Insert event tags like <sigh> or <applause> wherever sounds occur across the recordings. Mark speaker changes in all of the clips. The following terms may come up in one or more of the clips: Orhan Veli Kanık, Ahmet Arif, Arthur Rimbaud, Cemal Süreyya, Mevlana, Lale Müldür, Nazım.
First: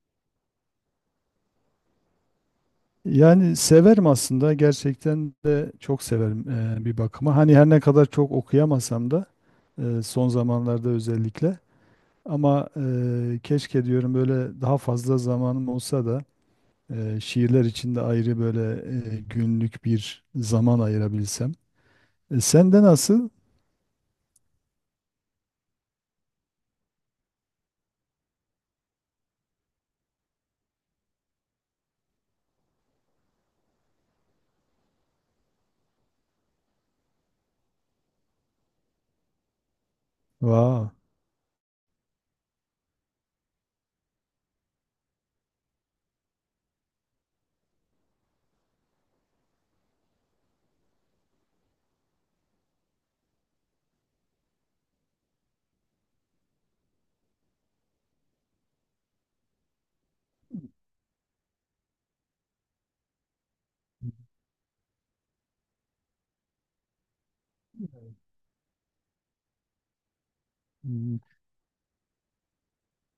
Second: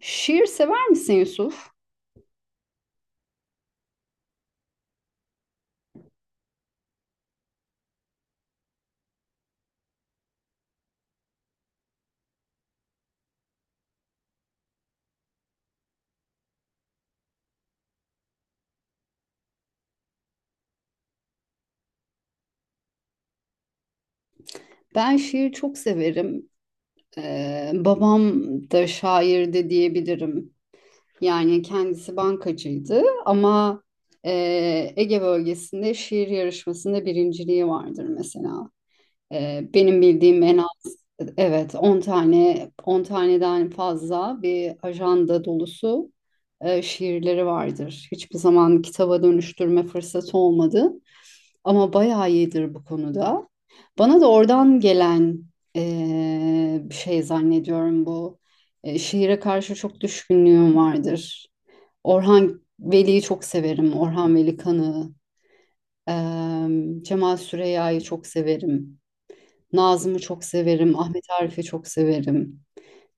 Speaker 1: Şiir sever misin Yusuf?
Speaker 2: Yani severim aslında gerçekten de çok severim bir bakıma. Hani her ne kadar çok okuyamasam da son zamanlarda özellikle ama keşke diyorum böyle daha fazla zamanım olsa da şiirler için de ayrı böyle günlük bir zaman ayırabilsem. Sende nasıl?
Speaker 1: Ben şiir çok severim. Babam da şairdi diyebilirim. Yani kendisi bankacıydı ama Ege bölgesinde şiir yarışmasında birinciliği vardır mesela. Benim bildiğim en az
Speaker 2: Vay.
Speaker 1: evet 10 tane 10 taneden fazla bir ajanda dolusu şiirleri vardır. Hiçbir zaman kitaba dönüştürme fırsatı olmadı, ama bayağı iyidir bu konuda. Bana da oradan gelen bir şey zannediyorum bu. Şiire karşı çok düşkünlüğüm vardır. Orhan Veli'yi çok severim. Orhan Veli Kanık'ı. Cemal Süreyya'yı çok severim. Nazım'ı çok severim. Ahmet Arif'i çok severim.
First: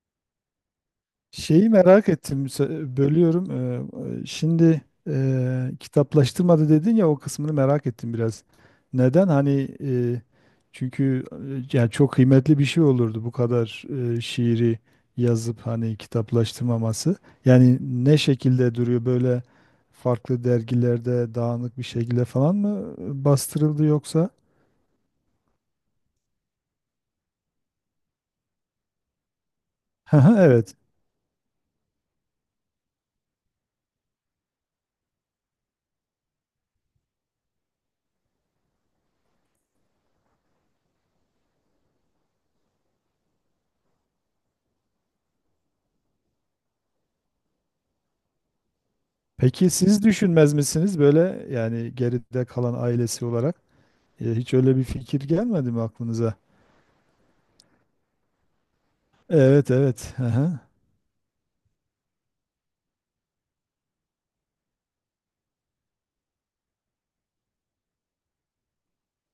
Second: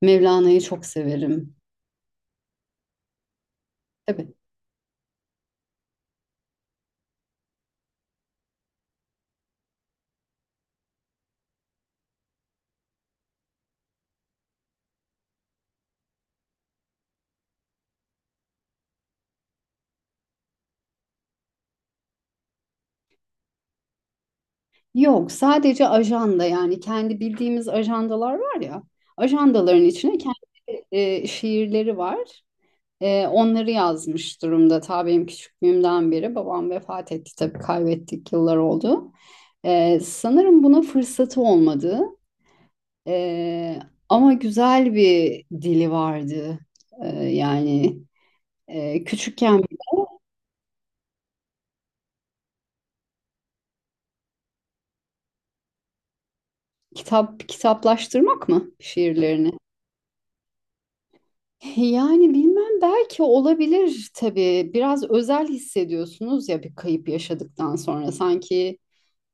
Speaker 1: Mevlana'yı çok severim.
Speaker 2: Şeyi merak ettim, bölüyorum.
Speaker 1: Tabii.
Speaker 2: Şimdi kitaplaştırmadı dedin ya, o kısmını merak ettim biraz. Neden? Hani, çünkü yani çok kıymetli bir şey olurdu bu kadar şiiri yazıp hani kitaplaştırmaması. Yani ne şekilde duruyor böyle, farklı dergilerde dağınık bir şekilde falan mı bastırıldı yoksa?
Speaker 1: Yok, sadece ajanda, yani kendi bildiğimiz ajandalar var ya. Ajandaların içine
Speaker 2: <laughs> Evet.
Speaker 1: kendi şiirleri var. Onları yazmış durumda. Ta benim küçüklüğümden beri, babam vefat etti tabii, kaybettik, yıllar oldu. Sanırım buna fırsatı olmadı. Ee, Ama güzel bir dili vardı. Ee, yani Küçükken
Speaker 2: Peki siz düşünmez misiniz böyle, yani geride kalan ailesi olarak? Hiç öyle bir fikir gelmedi mi aklınıza?
Speaker 1: kitap kitaplaştırmak mı şiirlerini?
Speaker 2: Evet, evet. Aha.
Speaker 1: <laughs> Yani bilmem, belki olabilir tabii. Biraz özel hissediyorsunuz ya, bir kayıp yaşadıktan sonra sanki.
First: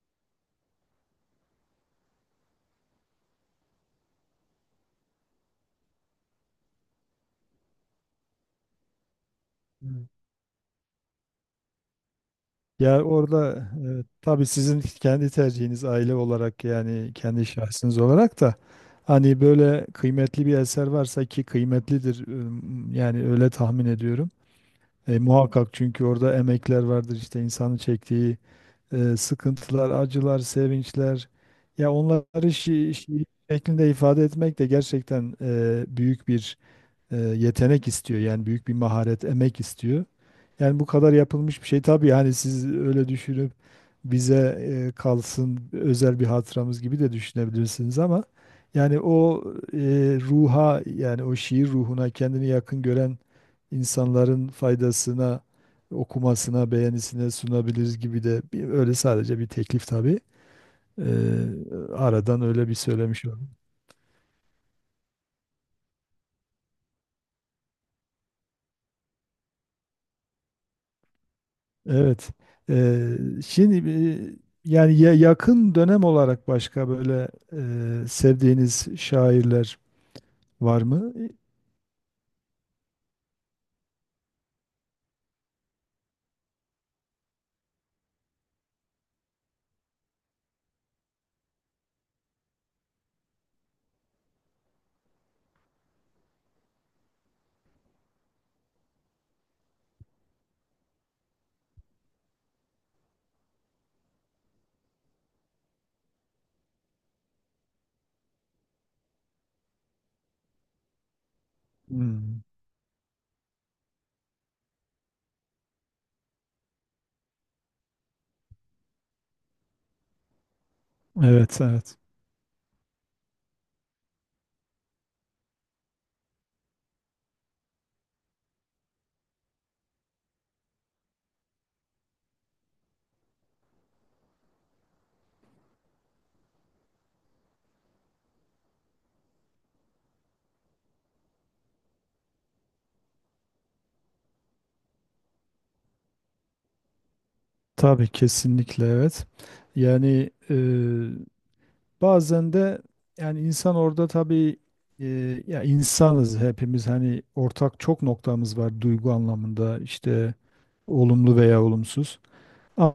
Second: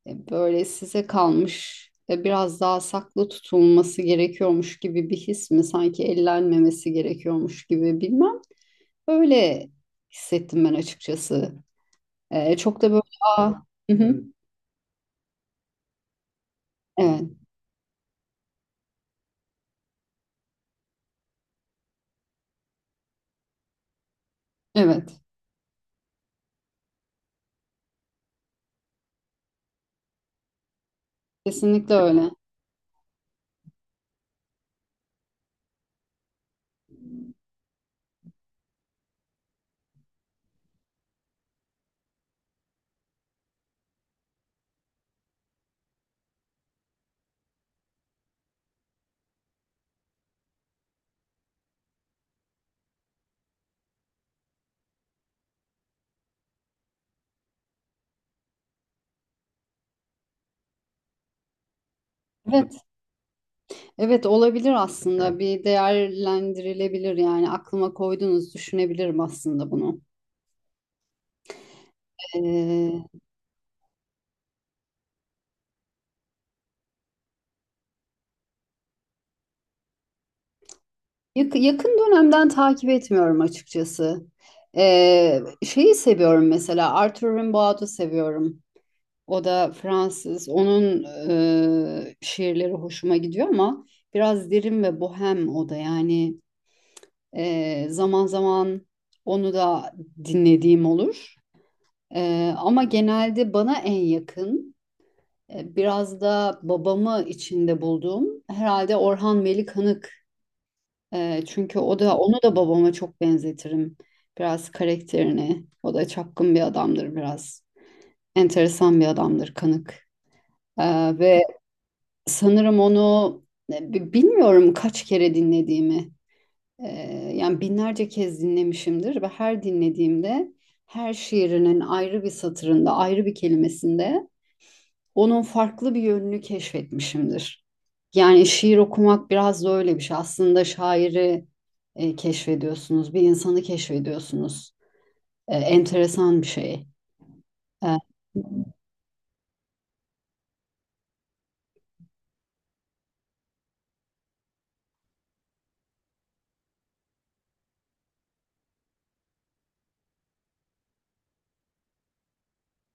Speaker 1: Böyle size kalmış ve biraz daha saklı tutulması gerekiyormuş gibi bir his mi? Sanki ellenmemesi gerekiyormuş gibi, bilmem. Öyle
Speaker 2: Evet.
Speaker 1: hissettim ben açıkçası. E, çok da böyle
Speaker 2: Ya
Speaker 1: aa,
Speaker 2: orada
Speaker 1: hı hı,
Speaker 2: tabii sizin kendi tercihiniz, aile olarak yani
Speaker 1: evet,
Speaker 2: kendi şahsınız olarak da hani böyle kıymetli bir eser varsa, ki kıymetlidir, yani öyle tahmin ediyorum.
Speaker 1: evet,
Speaker 2: Muhakkak, çünkü orada emekler vardır, işte insanın çektiği sıkıntılar, acılar, sevinçler. Ya
Speaker 1: kesinlikle öyle.
Speaker 2: onları şiir şeklinde ifade etmek de gerçekten büyük bir yetenek istiyor. Yani büyük bir maharet, emek istiyor. Yani bu kadar yapılmış bir şey, tabii yani siz öyle düşünüp bize kalsın, özel bir hatıramız gibi de düşünebilirsiniz, ama yani o e, ruha, yani o şiir ruhuna kendini yakın gören insanların faydasına, okumasına, beğenisine sunabiliriz gibi de bir, öyle sadece bir teklif tabii. E, Aradan öyle
Speaker 1: Evet,
Speaker 2: bir söylemiş.
Speaker 1: evet, olabilir aslında. Bir değerlendirilebilir, yani aklıma koydunuz, düşünebilirim aslında bunu.
Speaker 2: Evet.
Speaker 1: E,
Speaker 2: Eee, şimdi yani yakın dönem olarak başka böyle sevdiğiniz şairler var mı?
Speaker 1: Yakın dönemden takip etmiyorum açıkçası. Şeyi seviyorum mesela, Arthur Rimbaud'u seviyorum. O da Fransız. Onun şiirleri hoşuma gidiyor ama biraz derin ve bohem o da. Zaman zaman onu da dinlediğim olur. E, ama genelde bana en yakın, biraz da babamı içinde bulduğum herhalde Orhan Veli Kanık. Çünkü o da onu
Speaker 2: Hmm.
Speaker 1: da babama çok benzetirim. Biraz karakterini. O da çapkın bir adamdır biraz. Enteresan bir adamdır, Kanık. Ve
Speaker 2: Evet, evet.
Speaker 1: sanırım onu bilmiyorum kaç kere dinlediğimi. Ee, Yani binlerce kez dinlemişimdir ve her dinlediğimde her şiirinin ayrı bir satırında, ayrı bir kelimesinde onun farklı bir yönünü keşfetmişimdir. Yani şiir okumak biraz da öyle bir şey. Aslında şairi keşfediyorsunuz, bir insanı keşfediyorsunuz. Enteresan bir şey. E,
Speaker 2: Tabii, kesinlikle, evet. Yani bazen de, yani insan orada tabii ya, insanız hepimiz, hani ortak çok noktamız var duygu anlamında, işte olumlu veya olumsuz.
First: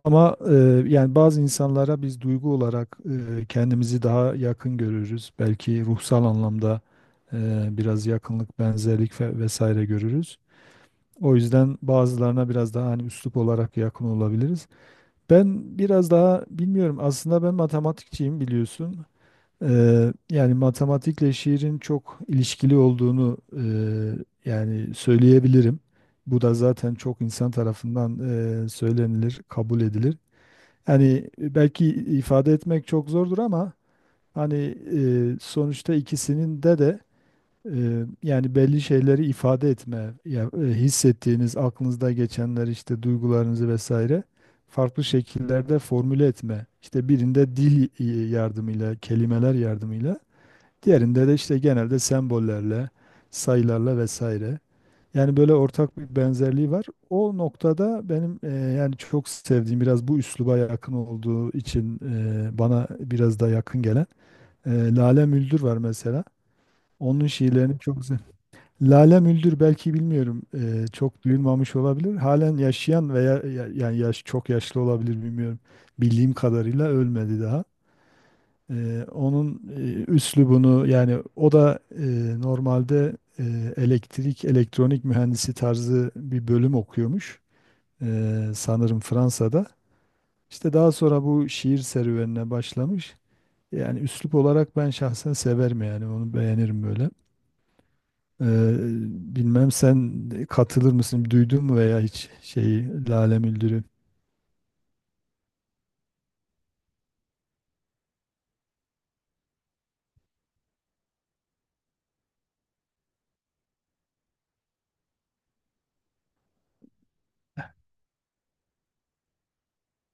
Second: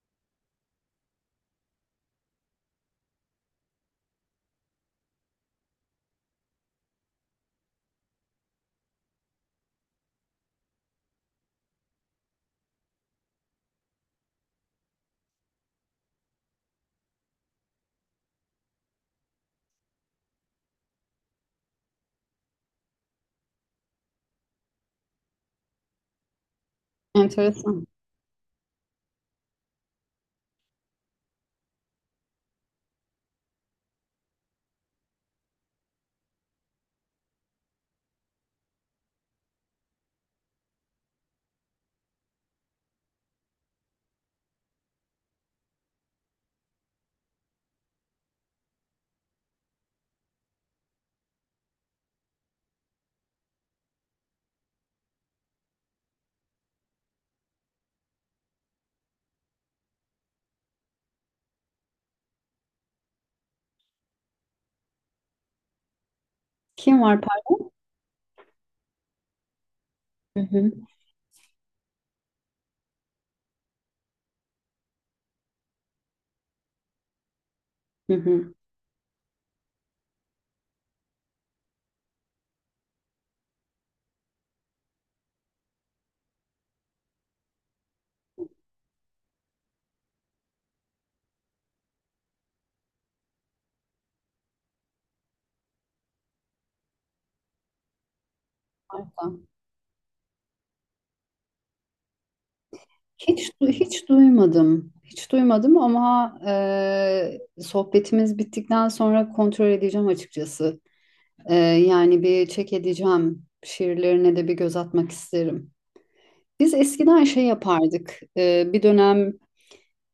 Speaker 2: Ama yani bazı insanlara biz duygu olarak kendimizi daha yakın görürüz. Belki ruhsal anlamda biraz yakınlık, benzerlik ve vesaire görürüz. O yüzden bazılarına biraz daha hani üslup olarak yakın olabiliriz. Ben biraz daha bilmiyorum. Aslında ben matematikçiyim, biliyorsun. Yani matematikle şiirin çok ilişkili olduğunu yani söyleyebilirim. Bu da zaten çok insan
Speaker 1: enteresan.
Speaker 2: tarafından söylenilir, kabul edilir. Yani belki ifade etmek çok zordur, ama hani sonuçta ikisinin de yani belli şeyleri ifade etme, ya, hissettiğiniz, aklınızda geçenler, işte duygularınızı vesaire farklı şekillerde formüle etme. İşte birinde dil yardımıyla, kelimeler yardımıyla, diğerinde de işte genelde sembollerle, sayılarla vesaire. Yani böyle ortak bir benzerliği var. O noktada benim yani çok sevdiğim, biraz bu üsluba yakın olduğu için bana biraz da yakın gelen Lale Müldür var mesela.
Speaker 1: Kim var?
Speaker 2: Onun
Speaker 1: Par-
Speaker 2: şiirlerini çok güzel. Lale Müldür, belki
Speaker 1: Hı
Speaker 2: bilmiyorum,
Speaker 1: hı.
Speaker 2: çok duyulmamış olabilir. Halen yaşayan veya yani yaş çok yaşlı olabilir, bilmiyorum. Bildiğim kadarıyla ölmedi daha.
Speaker 1: Hı hı.
Speaker 2: Onun üslubunu, yani o da normalde elektrik elektronik mühendisi tarzı bir bölüm okuyormuş. Sanırım Fransa'da. İşte daha sonra bu şiir serüvenine başlamış. Yani üslup olarak ben şahsen severim, yani onu beğenirim böyle. Ee,
Speaker 1: Harika.
Speaker 2: bilmem sen katılır mısın? Duydun mu veya hiç şeyi, Lale Müldür'ü?
Speaker 1: Hiç duymadım. Hiç duymadım ama sohbetimiz bittikten sonra kontrol edeceğim açıkçası. Yani bir çek edeceğim. Şiirlerine de bir göz atmak isterim. Biz eskiden şey yapardık. Bir dönem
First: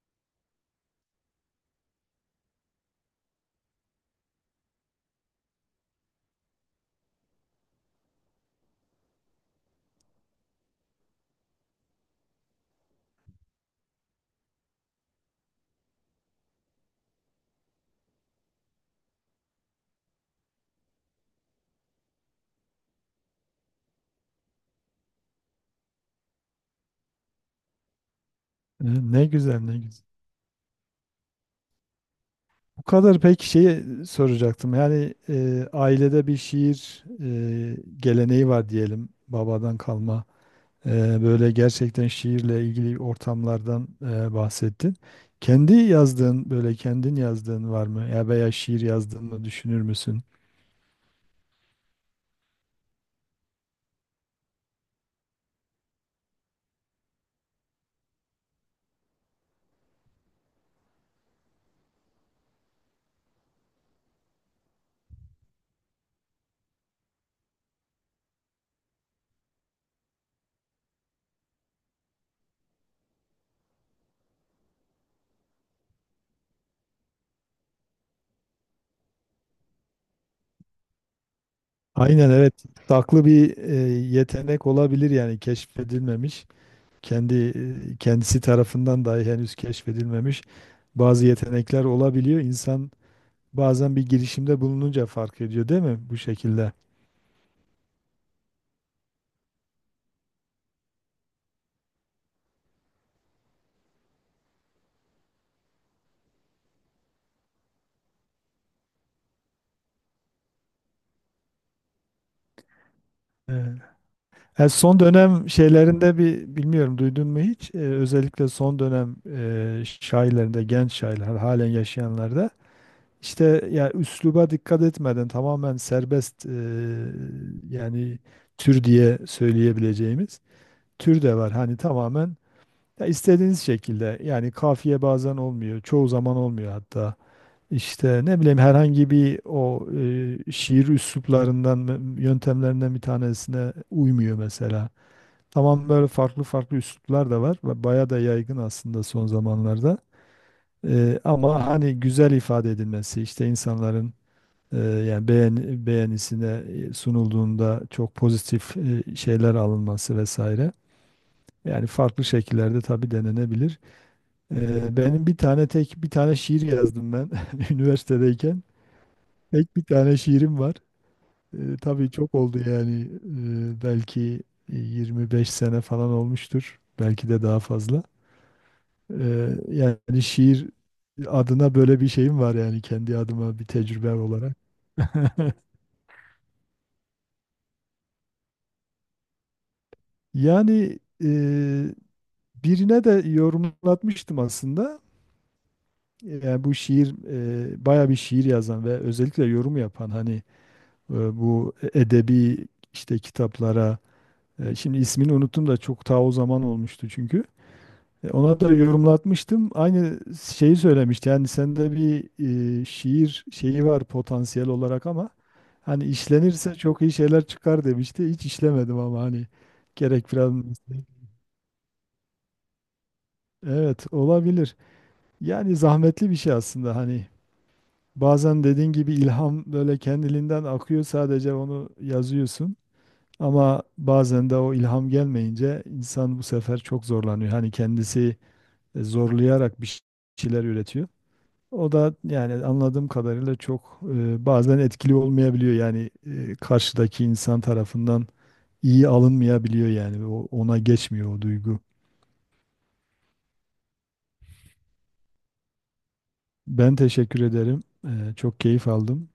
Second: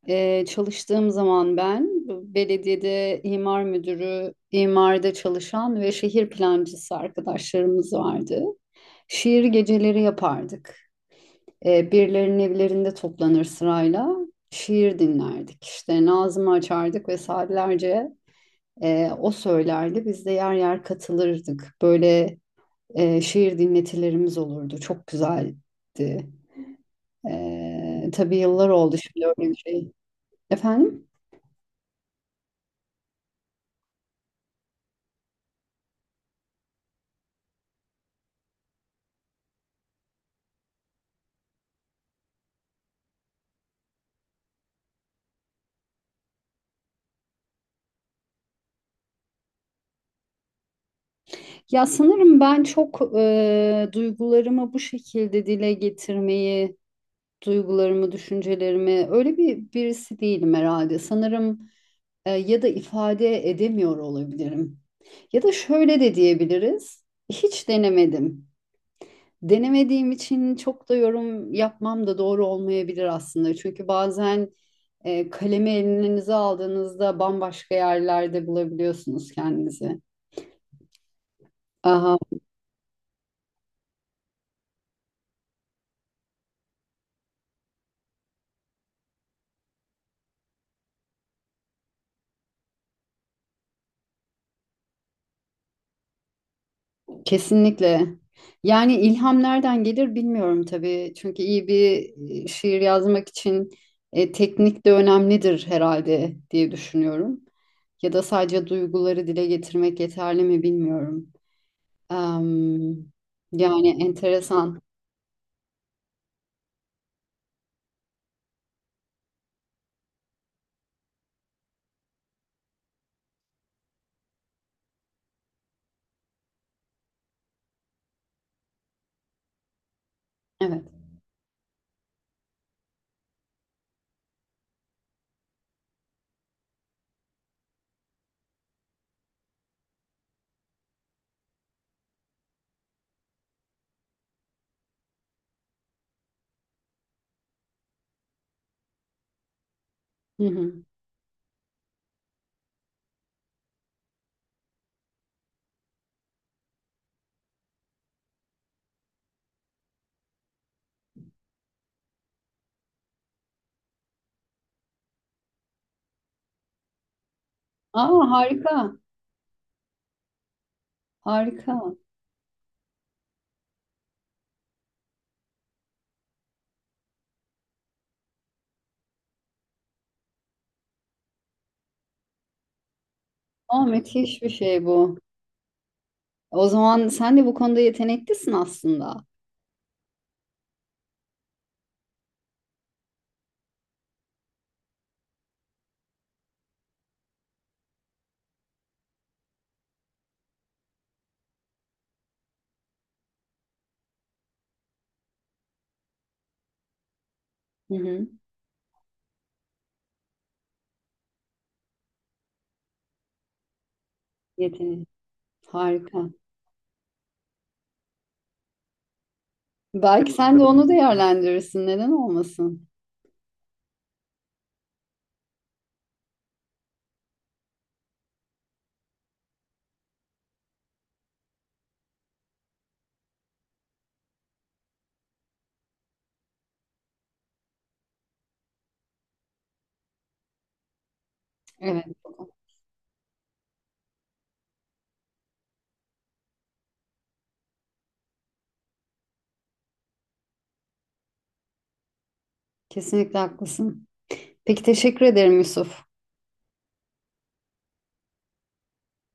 Speaker 1: çalıştığım zaman ben, belediyede imar müdürü, imarda çalışan ve şehir plancısı arkadaşlarımız vardı. Şiir geceleri yapardık. Birilerinin evlerinde toplanır, sırayla şiir dinlerdik. İşte Nazım'ı açardık ve saatlerce o söylerdi. Biz de yer yer katılırdık. Böyle şiir dinletilerimiz olurdu. Çok güzeldi. Tabii yıllar oldu şimdi
Speaker 2: Ne
Speaker 1: öyle bir
Speaker 2: güzel, ne
Speaker 1: şey.
Speaker 2: güzel.
Speaker 1: Efendim?
Speaker 2: Bu kadar, peki şeyi soracaktım. Yani ailede bir şiir geleneği var diyelim, babadan kalma. Böyle gerçekten şiirle ilgili ortamlardan bahsettin. Kendi yazdığın, böyle kendin yazdığın var mı? Ya, veya şiir yazdığını düşünür müsün?
Speaker 1: Ya sanırım ben çok duygularımı bu şekilde dile getirmeyi, duygularımı, düşüncelerimi öyle bir birisi değilim herhalde. Sanırım ya da ifade edemiyor olabilirim. Ya da şöyle de diyebiliriz. Hiç denemedim. Denemediğim için çok da yorum yapmam da doğru olmayabilir aslında. Çünkü bazen kalemi elinize aldığınızda bambaşka yerlerde bulabiliyorsunuz kendinizi. Aha,
Speaker 2: Aynen, evet. Saklı bir yetenek olabilir, yani keşfedilmemiş. Kendi kendisi tarafından dahi henüz keşfedilmemiş bazı yetenekler olabiliyor İnsan Bazen bir girişimde bulununca fark ediyor, değil mi, bu şekilde?
Speaker 1: kesinlikle. Yani ilham nereden gelir bilmiyorum tabii. Çünkü iyi bir şiir yazmak için teknik de önemlidir herhalde diye düşünüyorum. Ya da sadece duyguları dile getirmek yeterli mi bilmiyorum. Am,
Speaker 2: Evet.
Speaker 1: Yani enteresan.
Speaker 2: Son dönem şeylerinde bir bilmiyorum, duydun mu hiç? Özellikle son dönem şairlerinde, genç şairler, halen yaşayanlarda, işte ya üsluba dikkat etmeden tamamen serbest, yani tür diye söyleyebileceğimiz
Speaker 1: Evet.
Speaker 2: tür de var. Hani tamamen ya istediğiniz şekilde, yani kafiye bazen olmuyor, çoğu zaman olmuyor hatta. İşte ne bileyim, herhangi bir o şiir üsluplarından, yöntemlerinden bir tanesine uymuyor mesela. Tamam, böyle farklı farklı üsluplar da var ve baya da yaygın aslında son zamanlarda.
Speaker 1: Hı hı.
Speaker 2: Ama hani güzel ifade edilmesi, işte insanların yani beğenisine sunulduğunda çok pozitif şeyler alınması vesaire. Yani farklı şekillerde tabii denenebilir. Benim bir tane tek bir tane şiir yazdım ben <laughs>
Speaker 1: Aa,
Speaker 2: üniversitedeyken.
Speaker 1: harika.
Speaker 2: Tek bir tane şiirim var.
Speaker 1: Harika.
Speaker 2: Tabii çok oldu yani. Belki 25 sene falan olmuştur. Belki de daha fazla. Yani şiir adına böyle bir şeyim var, yani kendi adıma bir
Speaker 1: Aa,
Speaker 2: tecrübem
Speaker 1: müthiş bir
Speaker 2: olarak.
Speaker 1: şey bu.
Speaker 2: <laughs>
Speaker 1: O zaman sen de bu konuda yeteneklisin aslında.
Speaker 2: Yani e, birine de yorumlatmıştım aslında. Yani bu şiir baya bir şiir yazan ve özellikle yorum yapan hani bu edebi, işte kitaplara şimdi ismini unuttum da, çok ta o zaman olmuştu çünkü.
Speaker 1: Hı hı.
Speaker 2: Ona da yorumlatmıştım. Aynı şeyi söylemişti. Yani sende bir şiir şeyi var potansiyel olarak,
Speaker 1: Yetenek.
Speaker 2: ama hani
Speaker 1: Harika.
Speaker 2: işlenirse çok iyi şeyler çıkar, demişti. Hiç işlemedim, ama hani
Speaker 1: Belki
Speaker 2: gerek biraz.
Speaker 1: sen de onu değerlendirirsin. Neden olmasın?
Speaker 2: Evet, olabilir. Yani zahmetli bir şey aslında, hani bazen dediğin gibi ilham böyle kendiliğinden akıyor, sadece onu yazıyorsun. Ama bazen de o ilham gelmeyince insan bu sefer çok zorlanıyor. Hani kendisi zorlayarak bir şeyler üretiyor. O
Speaker 1: Evet.
Speaker 2: da yani anladığım kadarıyla çok bazen etkili olmayabiliyor. Yani karşıdaki insan tarafından iyi alınmayabiliyor yani. O, ona geçmiyor o duygu.
Speaker 1: Kesinlikle haklısın. Peki teşekkür ederim Yusuf.
Speaker 2: Ben teşekkür ederim. Çok keyif aldım.